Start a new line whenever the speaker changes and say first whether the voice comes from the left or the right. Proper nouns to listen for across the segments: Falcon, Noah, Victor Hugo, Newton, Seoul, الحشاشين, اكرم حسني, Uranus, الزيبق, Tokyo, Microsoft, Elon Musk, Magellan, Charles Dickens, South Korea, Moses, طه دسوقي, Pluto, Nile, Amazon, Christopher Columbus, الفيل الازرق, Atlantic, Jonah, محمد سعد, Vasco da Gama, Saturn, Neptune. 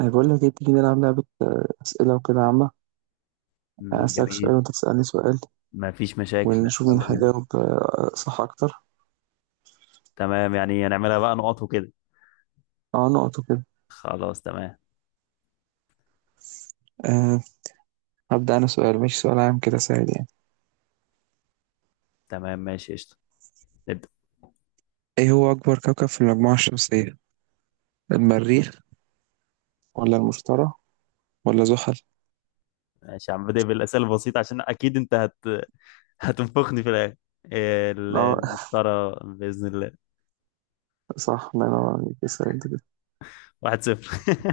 right: أنا بقول لك إيه، تيجي نلعب لعبة أسئلة وكده عامة. أنا
left: مم،
right: أسألك سؤال
left: جميل.
right: وأنت تسألني سؤال،
left: ما فيش مشاكل،
right: ونشوف مين
left: يلا بينا.
right: هيجاوب صح أكتر.
left: تمام يعني هنعملها بقى نقط وكده.
right: أه، نقط وكده.
left: خلاص تمام.
right: أه. هبدأ أنا سؤال، مش سؤال عام كده سهل يعني.
left: تمام ماشي قشطة. نبدأ.
right: إيه هو أكبر كوكب في المجموعة الشمسية؟ المريخ ولا المشتري ولا زحل؟
left: ماشي يا عم، بدأ بالأسئلة البسيطة عشان أكيد أنت هتنفخني في الآخر.
right: أه.
left: المشترى بإذن الله.
right: صح، الله ينور عليك، اسأل أنت كده.
left: 1-0.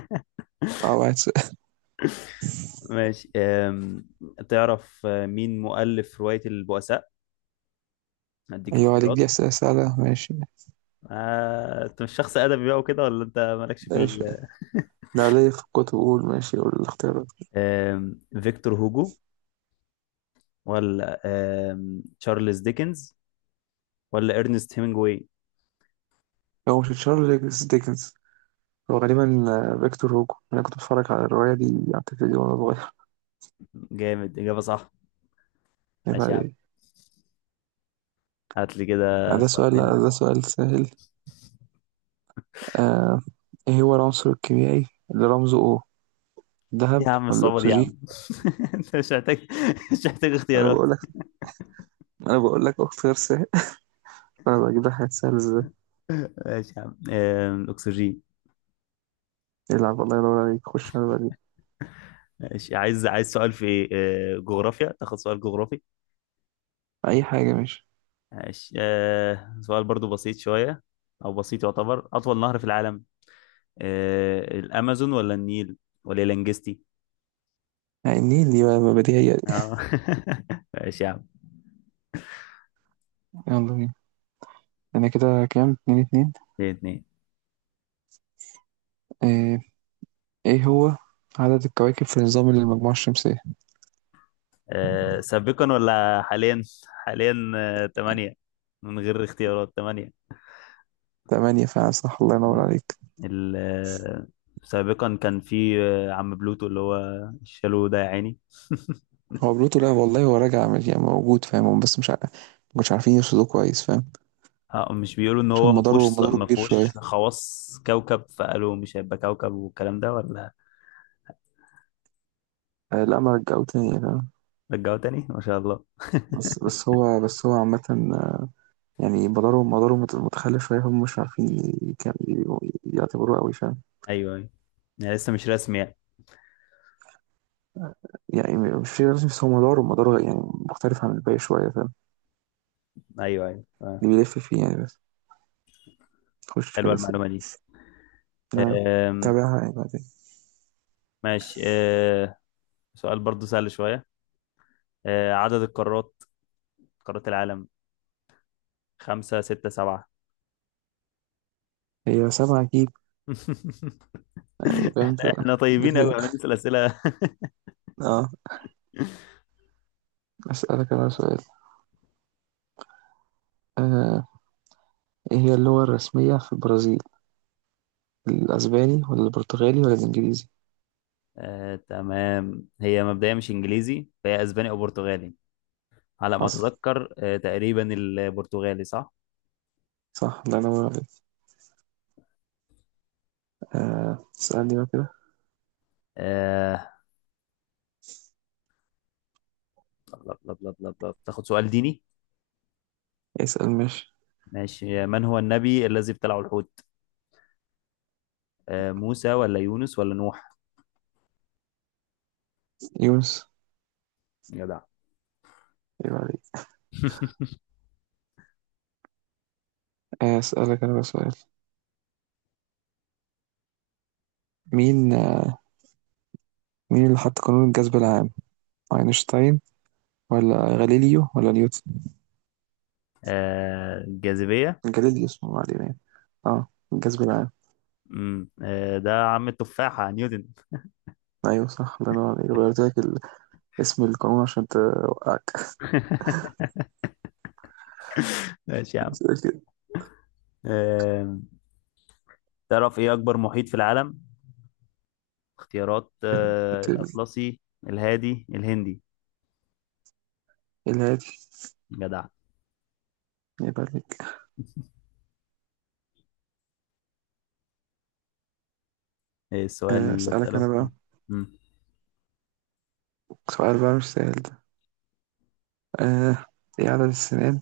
right: أه، واحد سؤال.
left: ماشي، تعرف مين مؤلف رواية البؤساء؟ هديك
right: أيوه عليك،
left: اختيارات.
right: دي أسئلة سهلة ماشي.
left: انت مش شخص ادبي بقى وكده، ولا انت مالكش في
right: ماشي، ده ليا في الكتب، قول ماشي، قول الاختيارات.
left: فيكتور هوجو، ولا تشارلز ديكنز، ولا ارنست هيمنجواي؟
right: هو مش تشارلز ديكنز، هو غالبا فيكتور هوجو، انا كنت بتفرج على الروايه دي على التلفزيون وانا صغير.
left: جامد، اجابه صح.
right: يبقى
left: ماشي يا عم،
right: عليه.
left: هات لي كده
right: ده
left: سؤال
right: سؤال، لا
left: تاني.
right: ده سؤال سهل. آه. ايه هو العنصر الكيميائي اللي رمزه O؟
left: إيه
right: ذهب
left: يا عم
right: ولا
left: الصعوبه دي يا
right: اكسجين؟
left: عم؟ انت مش محتاج
right: انا
left: اختيارات.
right: بقول لك، انا بقول لك اختيار سهل، انا بجيب لك حاجات سهله ازاي.
left: ماشي يا عم، اكسجين.
right: العب، الله ينور عليك، خش انا بجيب.
left: ماشي، عايز سؤال في إيه؟ جغرافيا، تاخد سؤال جغرافي.
right: اي حاجه ماشي.
left: ماشي، سؤال برضو بسيط شويه، او بسيط، يعتبر اطول نهر في العالم؟ الامازون ولا النيل ولا الانجستي؟
right: يعني النيل دي بقى، بديهيه دي.
left: اه. ماشي يا عم.
right: يلا بينا، انا كده كام؟ اتنين اتنين.
left: 2-2.
right: آه، ايه هو عدد الكواكب في نظام المجموعه الشمسيه؟
left: سابقا ولا حاليا؟ حاليا تمانية. من غير اختيارات تمانية.
right: تمانية فعلا، صح، الله ينور
left: م.
right: عليك.
left: ال- آه، سابقا كان في عم بلوتو، اللي هو الشالو ده يا عيني.
right: هو بلوتو، لا والله هو راجع يعني موجود، فاهم هم بس مش عارف ما كانوش عارفين يرصدوه كويس، فاهم.
left: مش بيقولوا ان
right: عشان
left: هو ما
right: مداره،
left: فيهوش
right: مداره
left: ما
right: كبير شوية.
left: فيهوش خواص كوكب، فقالوا مش هيبقى كوكب والكلام ده، ولا
right: آه لا، ما رجعوه تاني، فاهم.
left: رجعوا تاني؟ ما شاء الله.
right: بس هو هو عامة، آه، يعني مداره، مداره متخلف شوية، هم مش عارفين يعتبروه قوي، فاهم.
left: ايوه ايوه. يعني لسه مش رسمي يعني.
right: يعني مش في لازم، بس هو مداره، مداره يعني مختلف عن الباقي شوية، فاهم.
left: ايوه ايوه.
right: اللي بيلف فيه يعني، بس تخش
left: حلوه
right: كده سوق.
left: المعلومه دي.
right: أنا
left: آم،
right: تابعها يعني بعدين.
left: ماشي، سؤال برضو سهل شويه. عدد القارات، قارات العالم، خمسة ستة سبعة؟
right: هي سبعة أكيد، يعني فاهم
left: احنا
right: أنت.
left: احنا طيبين قوي عم
right: بت-
left: نسأل أسئلة.
right: اه، أسألك أنا سؤال. آه. إيه هي اللغة الرسمية في البرازيل؟ الأسباني ولا البرتغالي ولا الإنجليزي؟
left: تمام، هي مبدئيا مش انجليزي، فهي اسباني او برتغالي. على ما
right: حصل،
left: اتذكر تقريبا البرتغالي صح.
right: صح، ده أنا واخد. آه، اسألني بقى كده.
left: آه، لب- لب- لب- لب- لب. تاخد سؤال ديني.
right: اسأل ماشي.
left: ماشي، من هو النبي الذي ابتلعه الحوت؟ موسى ولا يونس ولا نوح؟
right: يونس.
left: جدع.
right: أيوة عليك. أسألك أنا بقى سؤال. مين آه، مين اللي حط قانون الجذب العام؟ أينشتاين ولا غاليليو ولا نيوتن؟
left: الجاذبية.
right: غاليليو اسمه، ما علينا يعني. اه، الجذب العام.
left: ده عم التفاحة نيوتن.
right: أيوه صح، الله ينور عليك، غيرت لك اسم القانون عشان توقعك.
left: ماشي يا عم.
right: أسألك.
left: آه، تعرف ايه اكبر محيط في العالم؟ اختيارات،
right: ال-
left: الاطلسي، الهادي، الهندي؟
right: الهادي.
left: جدع.
right: يبقى عليك.
left: ايه السؤال اللي
right: أسألك
left: اساله؟
right: أنا بقى
left: مم.
right: سؤال بقى، مش سهل ده. آه. إيه عدد السنين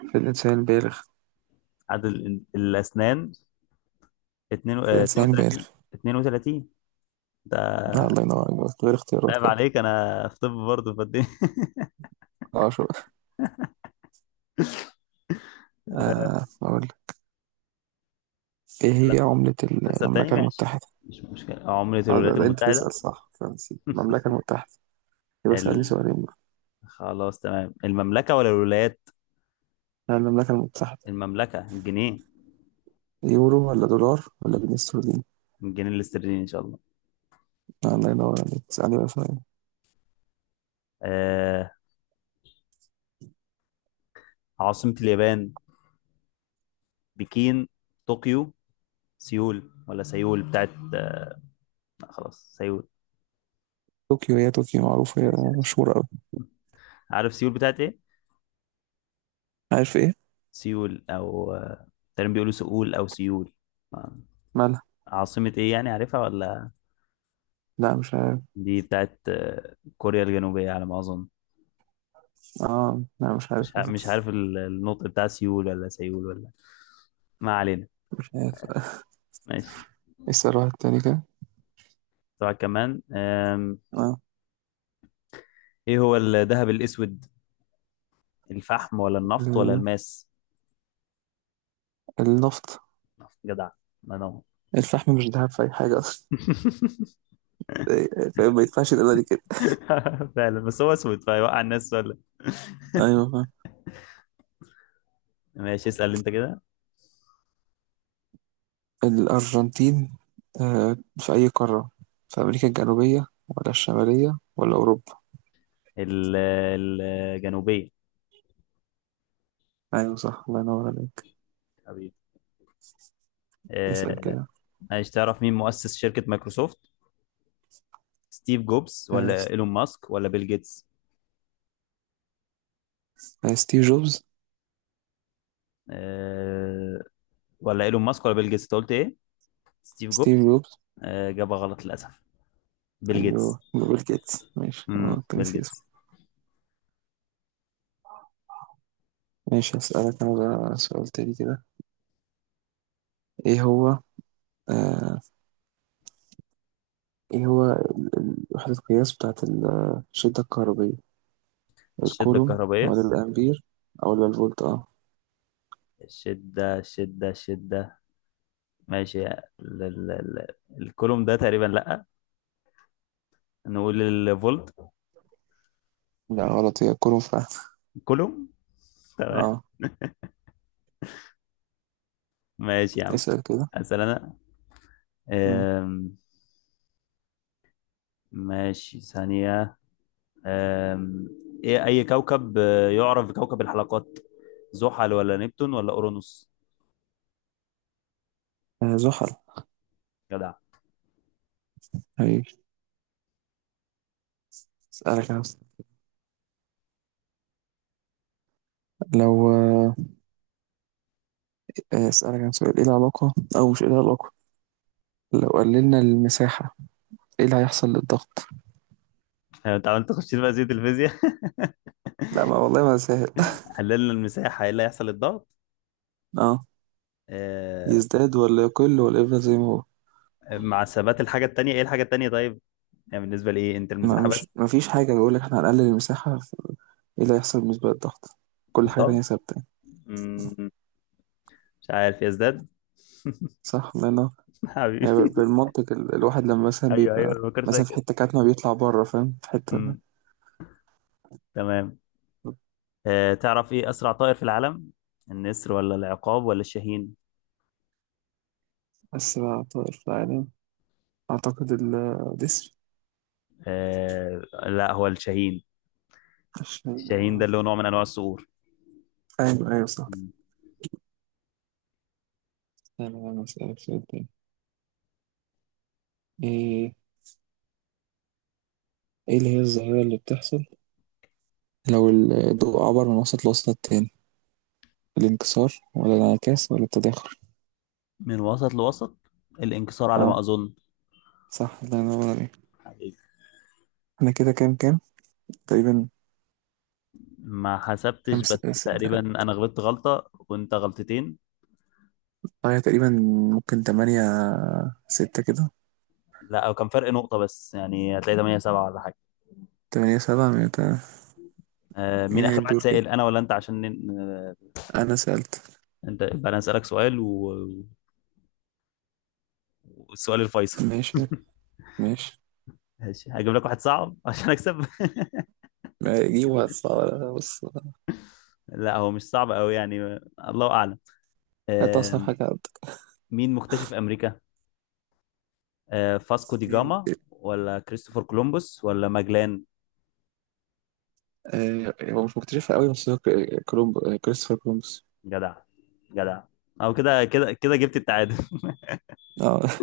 right: في الإنسان البالغ؟
left: عدد الاسنان؟ 2،
right: في الإنسان البالغ.
left: 32. 32 ده.
right: لا، الله ينور عليك، بس غير اختيارات
left: عيب
right: كده.
left: عليك، انا في طب برضه فدي.
right: اه شو. آه، أقول لك. إيه هي عملة
left: اسال تاني
right: المملكة
left: ماشي.
right: المتحدة؟
left: مش مشكله، عملة
right: آه،
left: الولايات
right: ده أنت
left: المتحدة.
right: تسأل صح، فرنسي المملكة المتحدة، يبقى اسألني
left: ال...
right: سؤالين بقى.
left: خلاص تمام، المملكة ولا الولايات؟
right: آه، المملكة المتحدة.
left: المملكة، الجنيه؟
right: يورو ولا دولار ولا جنيه استرليني؟
left: الجنيه الاسترليني ان شاء الله.
right: آه، الله ينور عليك، اسألني بقى سؤالين.
left: آه... عاصمة اليابان؟ بكين، طوكيو، سيول؟ ولا سيول بتاعت لا خلاص سيول.
right: طوكيو، هي طوكيو معروفة، هي
left: معلش يا باشا،
right: مشهورة أوي.
left: عارف سيول بتاعت ايه؟
right: عارف إيه؟
left: سيول او تقريبا بيقولوا سؤول او سيول. آه،
right: مالها؟
left: عاصمة ايه يعني، عارفها ولا؟
right: لا، مش عارف.
left: دي بتاعت كوريا الجنوبية على ما اظن.
right: اه لا، مش عارف.
left: مش عارف النطق بتاع سيول ولا سيول ولا. ما علينا.
right: مش عارف.
left: ماشي.
right: ايه السؤال التاني كده؟
left: طبعا كمان،
right: اه.
left: ايه هو الذهب الاسود؟ الفحم ولا النفط ولا
right: ال-
left: الماس؟
right: النفط.
left: جدع، ما نو.
right: الفحم مش ذهب في أي حاجة أصلا، إيه، فاهم؟ ما يدفعش القيمة دي كده.
left: فعلا، بس هو اسود فيوقع الناس.
right: أيوة فاهم.
left: ماشي، اسأل انت كده.
right: الأرجنتين في أي قارة؟ في أمريكا الجنوبية ولا الشمالية ولا أوروبا؟
left: ال- الجنوبية.
right: أيوة صح، الله ينور عليك.
left: حبيبي.
right: اسأل
left: آه،
right: كده.
left: عايز تعرف مين مؤسس شركة مايكروسوفت؟ ستيف جوبز
right: آه،
left: ولا
right: س-
left: ايلون ماسك ولا بيل جيتس؟
right: ستيف جوبز.
left: آه، ولا ايلون ماسك ولا بيل جيتس، انت قلت ايه؟ ستيف
right: ستيف
left: جوبز؟
right: جوبز.
left: اجابة غلط للاسف. بيل جيتس.
right: أيوه، بيل جيتس ماشي، أه كنت
left: بيل
right: ناسي اسمه.
left: جيتس.
right: ماشي، هسألك أنا بقى سؤال تاني كده. إيه هو، آه، إيه هو وحدة القياس بتاعت الشدة الكهربية؟
left: الشدة
right: الكولوم
left: الكهربائية.
right: ولا الأمبير ولا الفولت؟ أه.
left: الشدة الشدة الشدة. ماشي، ال الكولوم ده تقريبا، لا، نقول الفولت.
right: لا غلط، هي كولوم فعلا.
left: كولوم، تمام.
right: اه،
left: ماشي يا عم.
right: اسأل كده.
left: اسال انا،
right: مم.
left: آم، ماشي، ثانية، أم... إيه أي كوكب يعرف بكوكب الحلقات؟ زحل ولا نبتون ولا أورانوس؟
right: آه، زحل.
left: جدع.
right: هي اسألك انا لو، آه، اسألك انا سؤال. ايه العلاقة، او مش ايه العلاقة، لو قللنا المساحة ايه اللي هيحصل للضغط؟
left: أنت عملت تخش بقى زي الفيزياء.
right: لا ما والله ما سهل.
left: حللنا المساحة، إيه اللي هيحصل الضغط؟
right: اه.
left: أه...
right: يزداد ولا يقل ولا يفضل زي ما هو؟
left: مع ثبات الحاجة التانية، إيه الحاجة التانية طيب؟ يعني بالنسبة لإيه أنت،
right: ما
left: المساحة
right: مش
left: بس؟
right: ما فيش حاجة، بيقول لك احنا هنقلل المساحة ايه اللي هيحصل بالنسبة للضغط، كل حاجة تانية
left: الضغط
right: ثابتة يعني.
left: مم، مش عارف، يزداد.
right: صح لأنه يعني
left: حبيبي.
right: بالمنطق، الواحد لما مثلا
left: أيوه أيوه،
right: بيبقى
left: ما فكرتش فيها
right: مثلا في
left: كده.
right: حتة كاتمة بيطلع بره، فاهم، في حتة.
left: مم، تمام. تعرف إيه أسرع طائر في العالم؟ النسر ولا العقاب ولا الشاهين؟
right: بس بقى، طائر في العالم، أعتقد الجسر،
left: آه، لا هو الشاهين.
right: عشان.
left: الشاهين ده اللي هو نوع من انواع الصقور.
right: أيوه أيوه صح. أنا أسألك سؤال تاني. إيه، إيه اللي هي الظاهرة اللي بتحصل لو الضوء عبر من وسط لوسط التاني؟ الانكسار ولا الانعكاس ولا التداخل؟
left: من وسط لوسط، الانكسار على ما
right: أه،
left: اظن.
right: صح، الله ينور عليك.
left: حقيقي.
right: أنا كده كام كام تقريبا؟
left: ما حسبتش،
right: خمس
left: بس
right: س-
left: تقريبا
right: أه
left: انا غلطت غلطه وانت غلطتين.
right: هي تقريبا ممكن تمانية ستة كده.
left: لا، او كان فرق نقطه بس، يعني هتلاقي 8-7 ولا حاجه.
right: تمانية سبعة،
left: آه، مين
right: مين
left: اخر واحد
right: هيدور كده؟
left: سائل، انا ولا انت، عشان
right: أنا سألت.
left: انت، يبقى انا اسالك سؤال والسؤال الفيصل.
right: ماشي ماشي،
left: ماشي، هجيب لك واحد صعب عشان اكسب.
right: ما دي وقت صعب بص.
left: لا، هو مش صعب قوي يعني. الله اعلم.
right: هات أصعب
left: آه،
right: حاجة عندك.
left: مين مكتشف امريكا؟ فاسكو دي
right: مين؟
left: جاما ولا كريستوفر كولومبوس ولا ماجلان؟
right: آه، هو مش مكتشفها قوي، بس هو ك- آه، كولومب آه، كريستوفر كولومبوس.
left: جدع، جدع. او كده كده كده جبت التعادل.
right: اه